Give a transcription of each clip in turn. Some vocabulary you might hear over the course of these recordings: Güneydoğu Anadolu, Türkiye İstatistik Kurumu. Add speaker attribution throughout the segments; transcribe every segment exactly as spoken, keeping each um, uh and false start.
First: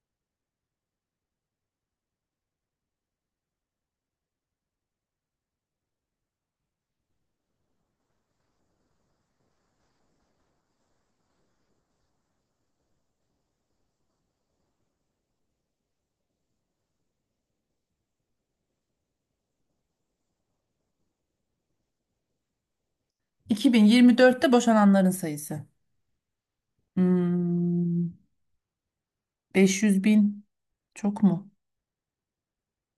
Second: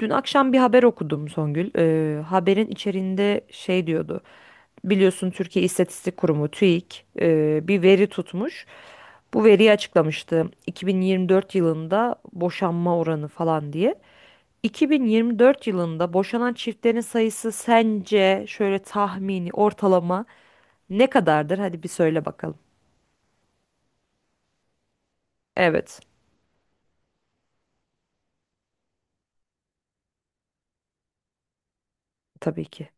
Speaker 1: Dün akşam bir haber okudum Songül. Ee, haberin içeriğinde şey diyordu. Biliyorsun Türkiye İstatistik Kurumu TÜİK e, bir veri tutmuş. Bu veriyi açıklamıştı. iki bin yirmi dört yılında boşanma oranı falan diye. iki bin yirmi dört yılında boşanan çiftlerin sayısı sence şöyle tahmini ortalama ne kadardır? Hadi bir söyle bakalım.
Speaker 2: iki bin yirmi dörtte boşananların sayısı.
Speaker 1: Evet,
Speaker 2: Hmm, beş yüz bin çok mu?
Speaker 1: tabii ki.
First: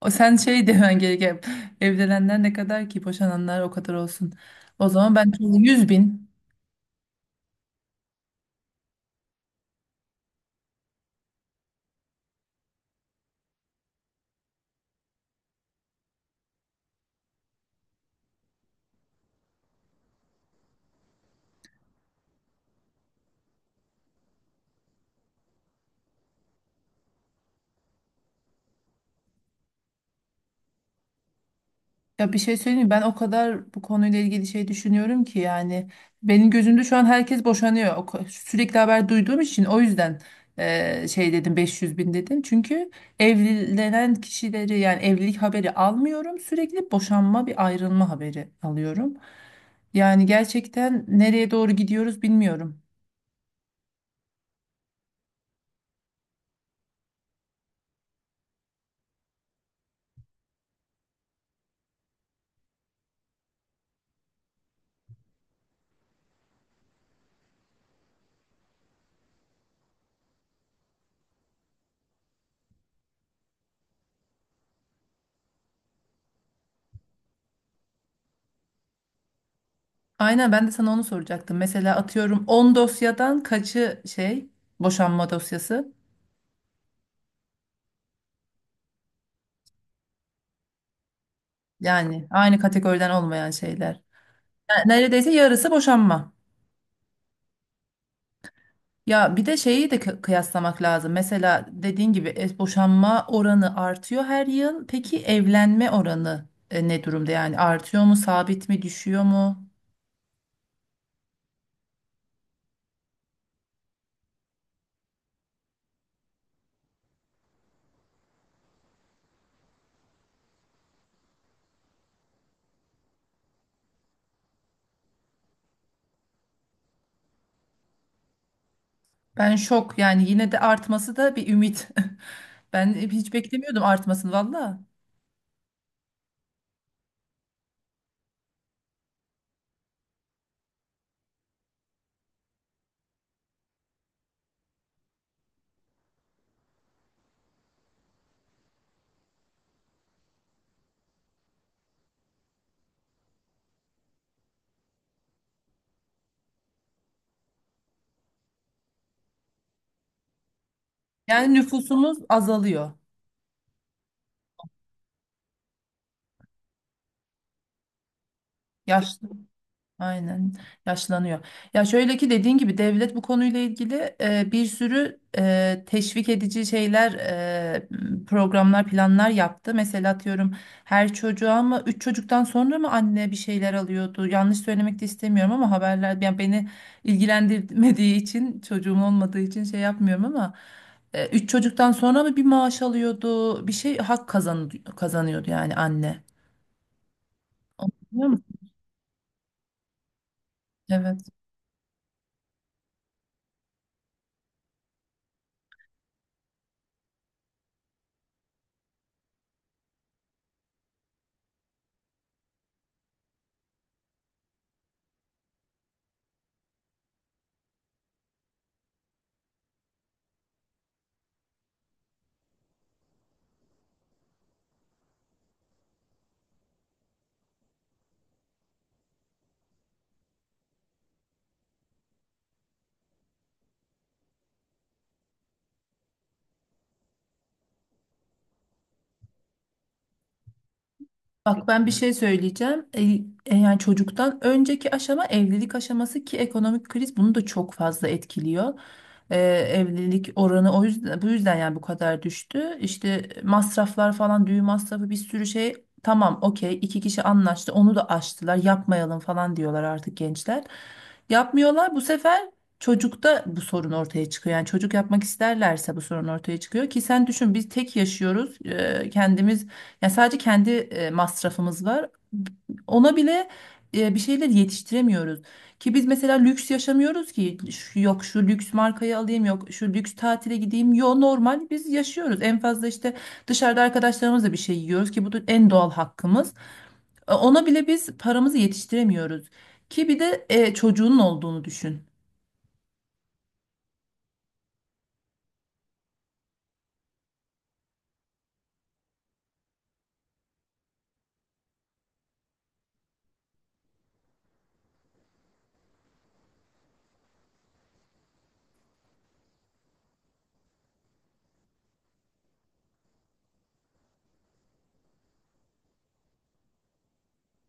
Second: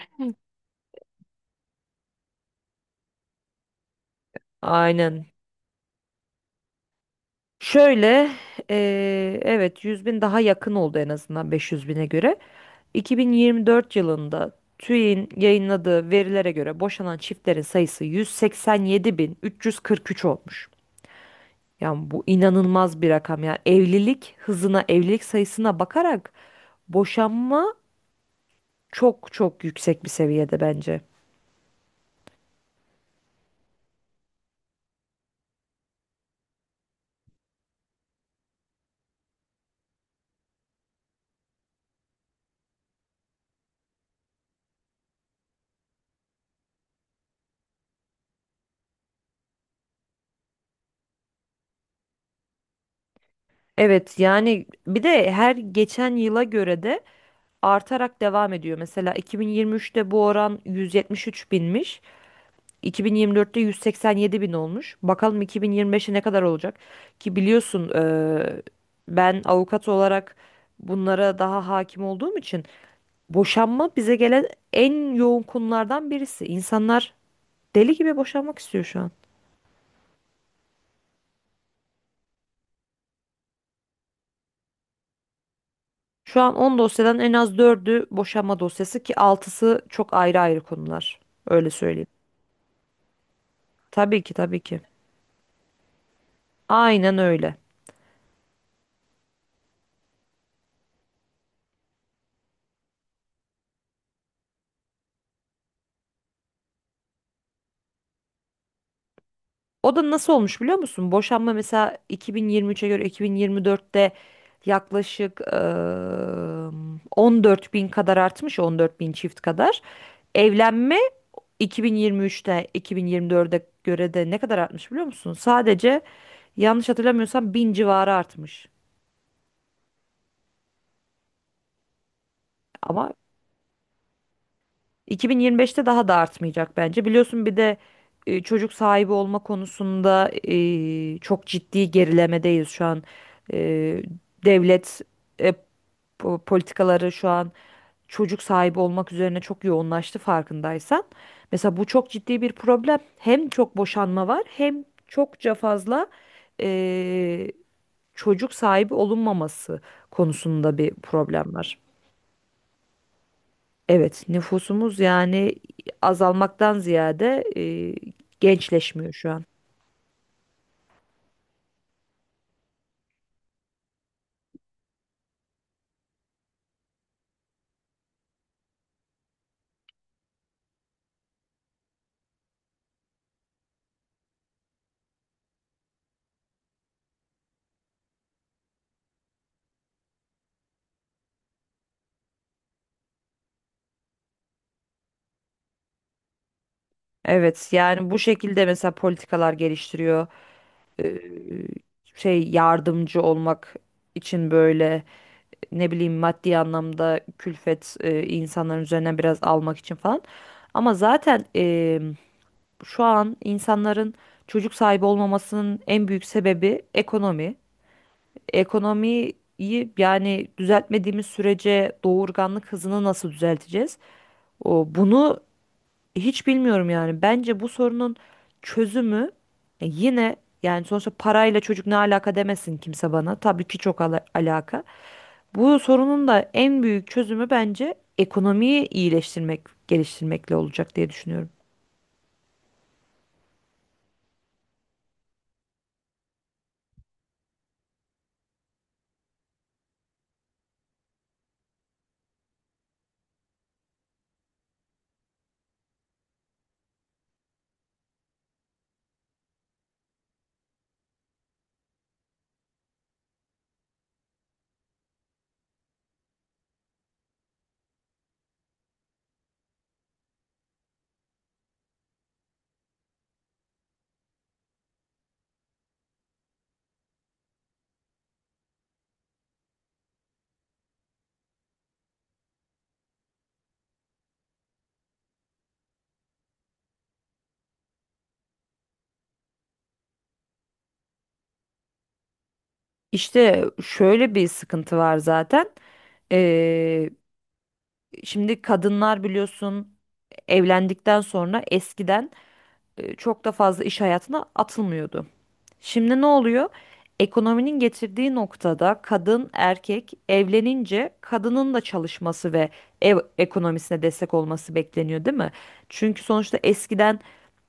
Speaker 2: O sen şey demen gereken evlenenler ne kadar ki boşananlar o kadar olsun. O zaman
Speaker 1: Aynen.
Speaker 2: ben yüz bin.
Speaker 1: Şöyle, e, evet yüz bin daha yakın oldu en azından beş yüz bine göre. iki bin yirmi dört yılında TÜİK'in yayınladığı verilere göre boşanan çiftlerin sayısı yüz seksen yedi bin üç yüz kırk üç olmuş. Yani bu inanılmaz bir rakam. Yani evlilik hızına, evlilik sayısına bakarak boşanma çok çok yüksek bir seviyede bence.
Speaker 2: Ya bir şey söyleyeyim mi? Ben o kadar bu konuyla ilgili şey düşünüyorum ki yani benim gözümde şu an herkes boşanıyor. O ko- Sürekli haber duyduğum için o yüzden eee, şey dedim beş yüz bin dedim. Çünkü evlenen kişileri yani evlilik haberi almıyorum. Sürekli boşanma bir ayrılma haberi alıyorum. Yani gerçekten nereye doğru gidiyoruz bilmiyorum.
Speaker 1: Evet yani bir de her geçen yıla göre de artarak devam ediyor. Mesela iki bin yirmi üçte bu oran yüz yetmiş üç binmiş. iki bin yirmi dörtte yüz seksen yedi bin olmuş. Bakalım iki bin yirmi beşe ne kadar olacak? Ki biliyorsun eee, ben avukat olarak bunlara daha hakim olduğum için boşanma bize gelen en yoğun konulardan birisi. İnsanlar deli gibi boşanmak istiyor şu an.
Speaker 2: Aynen, ben de sana onu soracaktım. Mesela atıyorum on dosyadan kaçı şey boşanma dosyası?
Speaker 1: Şu an on dosyadan en az dördü boşanma dosyası ki altısı çok ayrı ayrı konular. Öyle söyleyeyim.
Speaker 2: Yani aynı kategoriden olmayan şeyler.
Speaker 1: Tabii ki tabii ki.
Speaker 2: Yani Neredeyse yarısı boşanma.
Speaker 1: Aynen öyle.
Speaker 2: Ya bir de şeyi de kı- kıyaslamak lazım. Mesela dediğin gibi e, boşanma oranı artıyor her yıl. Peki evlenme oranı e, ne durumda? Yani artıyor mu, sabit mi, düşüyor mu?
Speaker 1: O da nasıl olmuş biliyor musun? Boşanma mesela iki bin yirmi üçe göre iki bin yirmi dörtte yaklaşık eee on dört bin kadar artmış, on dört bin çift kadar. Evlenme iki bin yirmi üçte iki bin yirmi dörde göre de ne kadar artmış biliyor musun? Sadece yanlış hatırlamıyorsam bin civarı artmış.
Speaker 2: Ben şok. Yani yine de artması da bir ümit. Ben
Speaker 1: Ama
Speaker 2: hiç beklemiyordum artmasını valla.
Speaker 1: iki bin yirmi beşte daha da artmayacak bence. Biliyorsun bir de e, çocuk sahibi olma konusunda e, çok ciddi gerilemedeyiz şu an. E, Devlet e, bu politikaları şu an çocuk sahibi olmak üzerine çok yoğunlaştı farkındaysan. Mesela bu çok ciddi bir problem. Hem çok boşanma var hem çokça fazla eee, çocuk sahibi olunmaması konusunda bir problem
Speaker 2: Yani
Speaker 1: var.
Speaker 2: nüfusumuz azalıyor.
Speaker 1: Evet, nüfusumuz yani azalmaktan ziyade eee, gençleşmiyor şu an.
Speaker 2: Aynen, yaşlanıyor. Ya şöyle ki, dediğin gibi devlet bu konuyla ilgili e, bir sürü e, teşvik edici şeyler, e, programlar, planlar yaptı. Mesela atıyorum, her çocuğa mı, üç çocuktan sonra mı anne bir şeyler alıyordu? Yanlış söylemek de istemiyorum ama haberler yani beni ilgilendirmediği için, çocuğum olmadığı için şey yapmıyorum ama e, üç çocuktan sonra mı bir maaş alıyordu? Bir şey hak kazan kazanıyordu yani anne.
Speaker 1: Evet,
Speaker 2: Onu
Speaker 1: yani bu
Speaker 2: Biliyor musun?
Speaker 1: şekilde mesela politikalar geliştiriyor. Eee,
Speaker 2: Evet.
Speaker 1: Şey yardımcı olmak için böyle. Ne bileyim maddi anlamda külfet e, insanların üzerine biraz almak için falan. Ama zaten e, şu an insanların çocuk sahibi olmamasının en büyük sebebi ekonomi. Ekonomiyi yani düzeltmediğimiz sürece doğurganlık hızını nasıl düzelteceğiz? O, bunu hiç bilmiyorum yani. Bence bu sorunun çözümü e, yine yani sonuçta parayla çocuk ne alaka demesin kimse bana. Tabii ki çok ala- alaka. Bu sorunun da en büyük çözümü bence ekonomiyi iyileştirmek, geliştirmekle olacak diye düşünüyorum.
Speaker 2: Bak, ben bir şey söyleyeceğim. E, e, yani çocuktan önceki aşama evlilik aşaması ki ekonomik kriz bunu da çok fazla etkiliyor. E, evlilik oranı o yüzden, bu yüzden yani bu kadar düştü. İşte masraflar falan, düğün masrafı, bir sürü şey. Tamam okey, iki kişi anlaştı, onu da aştılar, yapmayalım falan diyorlar artık gençler. Yapmıyorlar, bu sefer çocukta bu sorun ortaya çıkıyor. Yani çocuk yapmak isterlerse bu sorun ortaya çıkıyor ki sen düşün, biz tek yaşıyoruz. E, kendimiz yani, sadece kendi e, masrafımız var. Ona bile e, bir şeyler yetiştiremiyoruz. Ki biz mesela lüks yaşamıyoruz ki, Şu- yok şu lüks markayı alayım, yok şu lüks tatile gideyim. Yo, normal biz yaşıyoruz. En fazla işte dışarıda arkadaşlarımızla bir şey yiyoruz ki bu da en doğal hakkımız. E, Ona bile biz paramızı yetiştiremiyoruz. Ki bir de e, çocuğunun olduğunu düşün.
Speaker 1: İşte şöyle bir sıkıntı var zaten. Ee, Şimdi kadınlar biliyorsun evlendikten sonra eskiden e, çok da fazla iş hayatına atılmıyordu. Şimdi ne oluyor? Ekonominin getirdiği noktada kadın, erkek evlenince kadının da çalışması ve ev ekonomisine destek olması bekleniyor, değil mi? Çünkü sonuçta eskiden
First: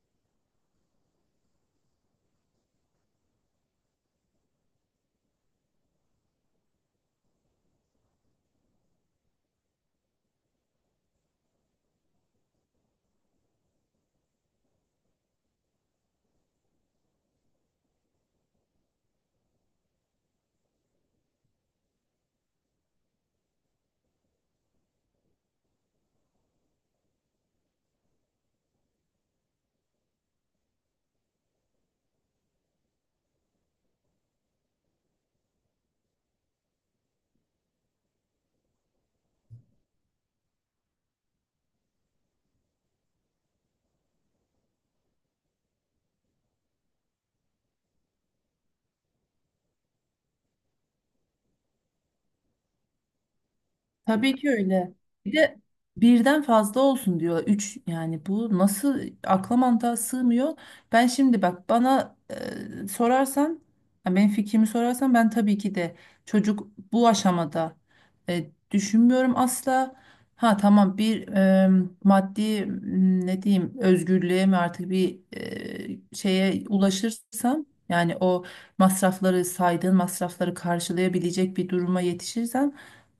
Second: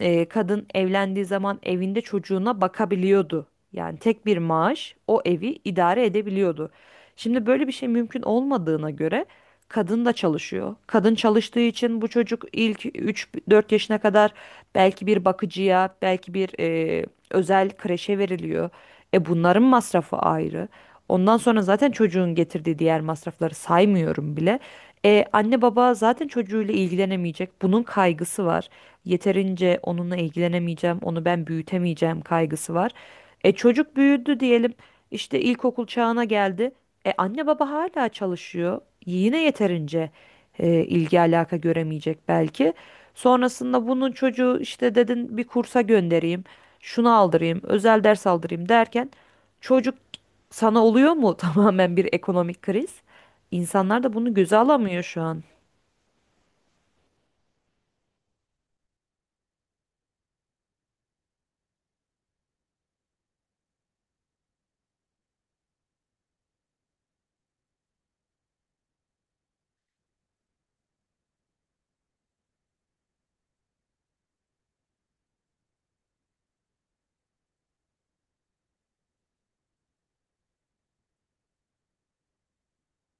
Speaker 1: e, kadın evlendiği zaman evinde çocuğuna bakabiliyordu. Yani tek bir maaş o evi idare edebiliyordu. Şimdi böyle bir şey mümkün olmadığına göre kadın da çalışıyor. Kadın çalıştığı için bu çocuk ilk üç dört yaşına kadar belki bir bakıcıya, belki bir e, özel kreşe veriliyor. E bunların masrafı ayrı. Ondan sonra zaten çocuğun getirdiği diğer masrafları saymıyorum bile. E, anne baba zaten çocuğuyla ilgilenemeyecek. Bunun kaygısı var. Yeterince onunla ilgilenemeyeceğim, onu ben büyütemeyeceğim kaygısı var. E çocuk büyüdü diyelim. İşte ilkokul çağına geldi. E anne baba hala çalışıyor. Yine yeterince e, ilgi alaka göremeyecek belki. Sonrasında bunun çocuğu işte dedin bir kursa göndereyim şunu aldırayım, özel ders aldırayım derken çocuk sana oluyor mu tamamen bir ekonomik kriz? İnsanlar da bunu
Speaker 2: Tabii ki
Speaker 1: göze
Speaker 2: öyle.
Speaker 1: alamıyor şu
Speaker 2: Bir
Speaker 1: an.
Speaker 2: de birden fazla olsun diyor. Üç, yani bu nasıl, akla mantığa sığmıyor. Ben şimdi bak, bana e, sorarsan, yani benim fikrimi sorarsan ben tabii ki de çocuk bu aşamada e, düşünmüyorum asla. Ha tamam, bir e, maddi m, ne diyeyim, özgürlüğe mi artık, bir e, şeye ulaşırsam, yani o masrafları, saydığın masrafları karşılayabilecek bir duruma yetişirsem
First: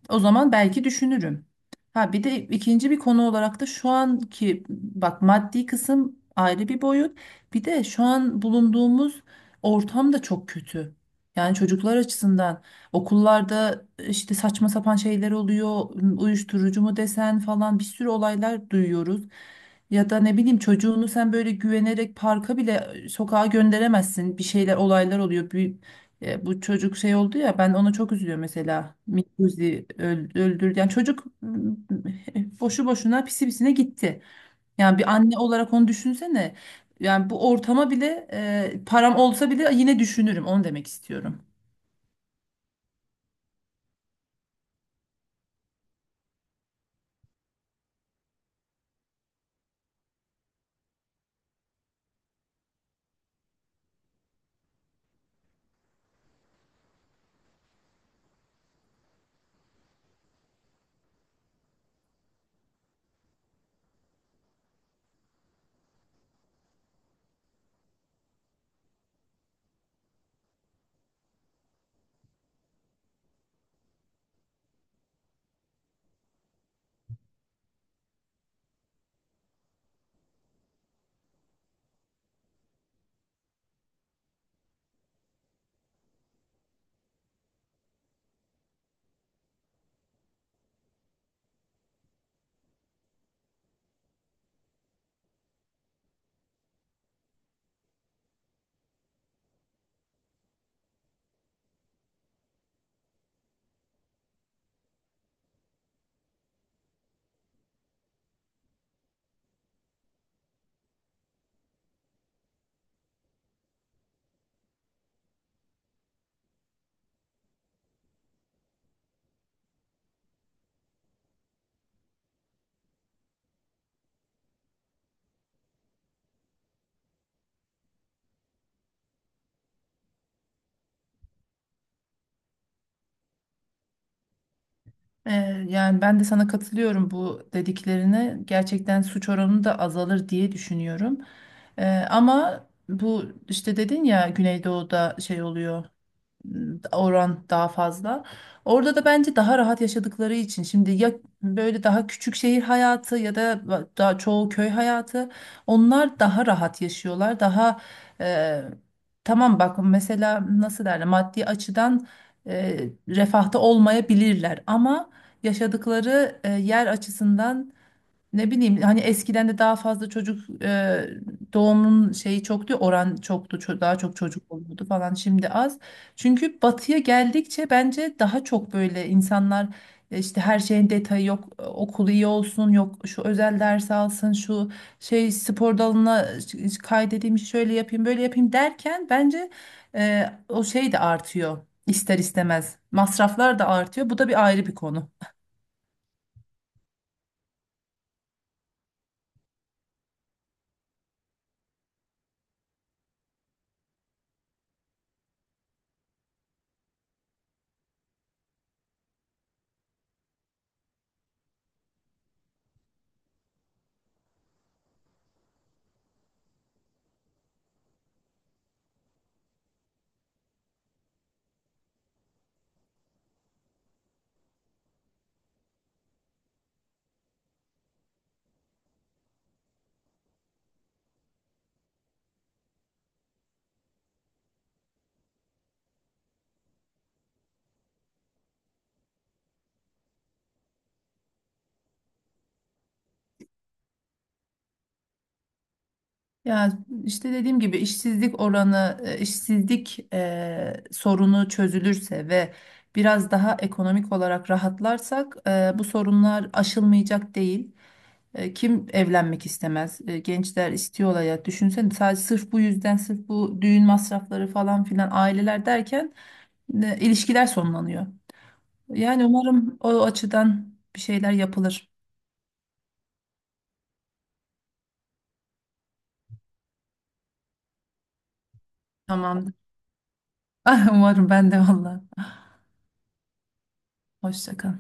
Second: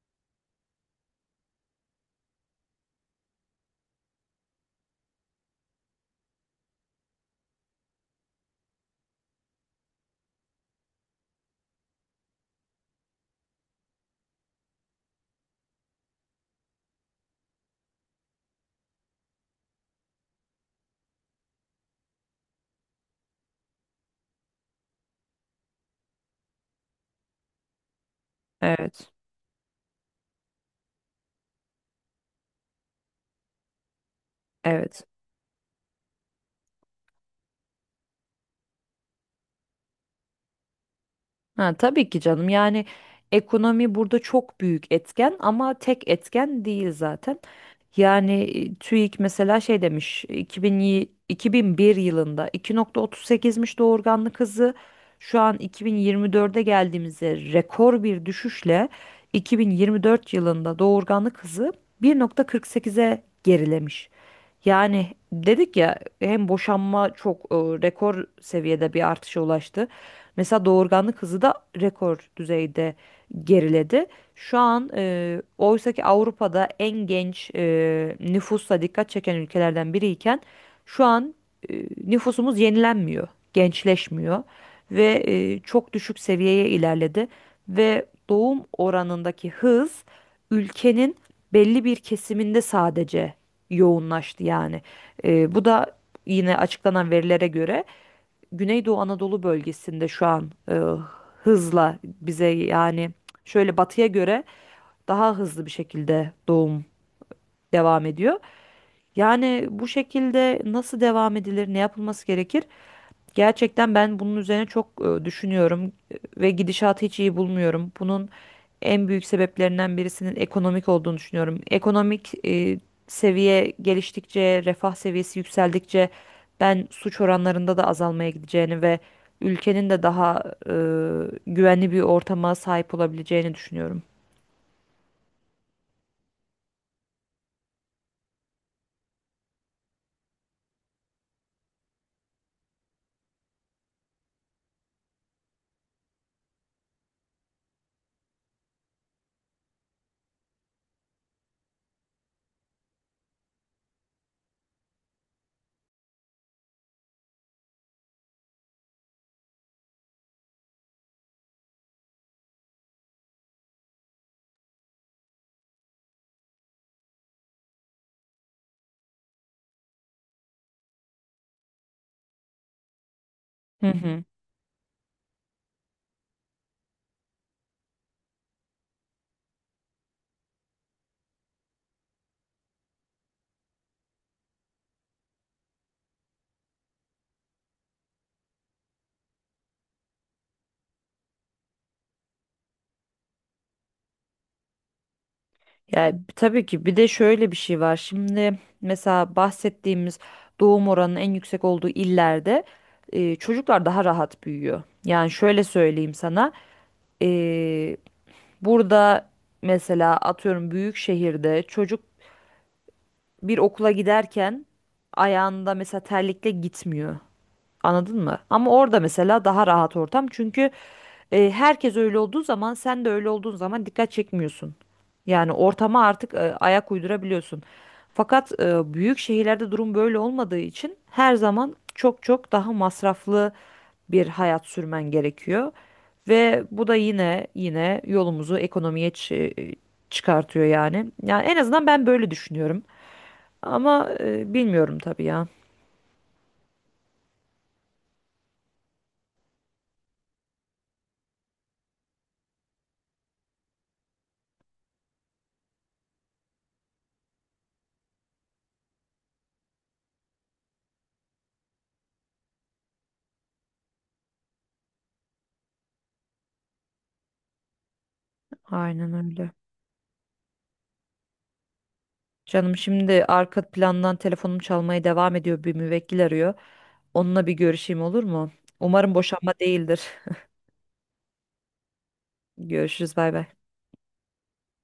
Speaker 2: o zaman belki düşünürüm. Ha bir de ikinci bir konu olarak da şu anki, bak, maddi kısım ayrı bir boyut. Bir de şu an bulunduğumuz ortam da çok kötü. Yani çocuklar açısından okullarda işte saçma sapan şeyler oluyor. Uyuşturucu mu desen falan, bir sürü olaylar duyuyoruz. Ya da ne bileyim, çocuğunu sen böyle güvenerek parka bile, sokağa gönderemezsin. Bir şeyler, olaylar oluyor. E, bu çocuk şey oldu ya, ben ona çok üzülüyorum mesela.
Speaker 1: Evet,
Speaker 2: Mikuzi öl- öldürdü. Yani çocuk m, boşu boşuna, pisi pisine gitti. Yani
Speaker 1: evet.
Speaker 2: bir anne olarak onu düşünsene. Yani bu ortama bile e, param olsa bile yine düşünürüm. Onu demek istiyorum.
Speaker 1: Ha, tabii ki canım. Yani ekonomi burada çok büyük etken ama tek etken değil zaten. Yani e, TÜİK mesela şey demiş iki bin, yi- iki bin bir yılında iki nokta otuz sekizmiş doğurganlık hızı. Şu an iki bin yirmi dörde geldiğimizde rekor bir düşüşle iki bin yirmi dört yılında doğurganlık hızı bir nokta kırk sekize gerilemiş. Yani dedik ya hem boşanma çok e, rekor seviyede bir artışa ulaştı. Mesela doğurganlık hızı da rekor düzeyde geriledi. Şu an e, oysa ki Avrupa'da en genç e, nüfusla dikkat çeken ülkelerden biriyken şu an e, nüfusumuz yenilenmiyor, gençleşmiyor ve e, çok düşük seviyeye ilerledi ve doğum oranındaki hız ülkenin belli bir kesiminde sadece yoğunlaştı yani. E, bu da yine açıklanan verilere göre Güneydoğu Anadolu bölgesinde şu an e, hızla bize yani şöyle batıya göre daha hızlı bir şekilde doğum devam ediyor. Yani bu şekilde nasıl devam edilir, ne yapılması gerekir? Gerçekten ben bunun üzerine çok e, düşünüyorum e, ve gidişatı hiç iyi bulmuyorum. Bunun en büyük sebeplerinden birisinin ekonomik olduğunu düşünüyorum. Ekonomik e, seviye geliştikçe, refah seviyesi yükseldikçe ben suç oranlarında da azalmaya gideceğini ve ülkenin de daha e, güvenli bir ortama sahip olabileceğini düşünüyorum.
Speaker 2: E, yani ben de sana katılıyorum bu dediklerine. Gerçekten suç oranı da azalır diye düşünüyorum. E, ama bu, işte dedin ya, Güneydoğu'da şey oluyor, oran daha fazla. Orada da bence daha rahat yaşadıkları için, şimdi ya böyle daha küçük şehir hayatı ya da daha çoğu köy hayatı, onlar daha rahat yaşıyorlar. Daha e, tamam, bak, mesela nasıl derler, maddi açıdan e, refahta olmayabilirler ama yaşadıkları e, yer açısından, ne bileyim, hani eskiden de daha fazla çocuk e, doğumun şeyi çoktu, oran çoktu, ço-
Speaker 1: Hı
Speaker 2: daha çok
Speaker 1: hı.
Speaker 2: çocuk oluyordu falan, şimdi az. Çünkü batıya geldikçe bence daha çok böyle insanlar e, işte her şeyin detayı, yok e, okul iyi olsun, yok şu özel ders alsın, şu şey spor dalına e, kaydedeyim, şöyle yapayım, böyle yapayım derken bence e, o şey de artıyor, ister istemez masraflar da artıyor, bu da bir ayrı bir konu.
Speaker 1: Yani tabii ki bir de şöyle bir şey var. Şimdi mesela bahsettiğimiz doğum oranının en yüksek olduğu illerde e, çocuklar daha rahat büyüyor. Yani şöyle söyleyeyim sana. E, Burada mesela atıyorum büyük şehirde çocuk bir okula giderken ayağında mesela terlikle gitmiyor. Anladın mı? Ama orada mesela daha rahat ortam. Çünkü e, herkes öyle olduğu zaman sen de öyle olduğun zaman dikkat çekmiyorsun. Yani ortama artık e, ayak uydurabiliyorsun. Fakat e, büyük şehirlerde durum böyle olmadığı için her zaman çok çok daha masraflı bir hayat sürmen gerekiyor. Ve bu da yine yine yolumuzu ekonomiye çı- çıkartıyor yani. Yani en azından ben böyle düşünüyorum. Ama e, bilmiyorum tabii ya.
Speaker 2: Ya işte dediğim gibi, işsizlik oranı, e, işsizlik e, sorunu çözülürse ve biraz daha ekonomik olarak rahatlarsak e, bu sorunlar aşılmayacak değil. E, kim evlenmek istemez? E, gençler istiyor hayat. Düşünsene, sadece sırf bu yüzden, sırf bu düğün masrafları falan filan, aileler derken e, ilişkiler sonlanıyor.
Speaker 1: Aynen
Speaker 2: Yani
Speaker 1: öyle.
Speaker 2: umarım o açıdan bir şeyler yapılır.
Speaker 1: Canım şimdi arka plandan telefonum çalmaya devam ediyor. Bir müvekkil arıyor. Onunla bir görüşeyim olur mu? Umarım boşanma
Speaker 2: Tamamdır.
Speaker 1: değildir.
Speaker 2: Umarım ben de valla.
Speaker 1: Görüşürüz bay bay.
Speaker 2: Hoşça kal.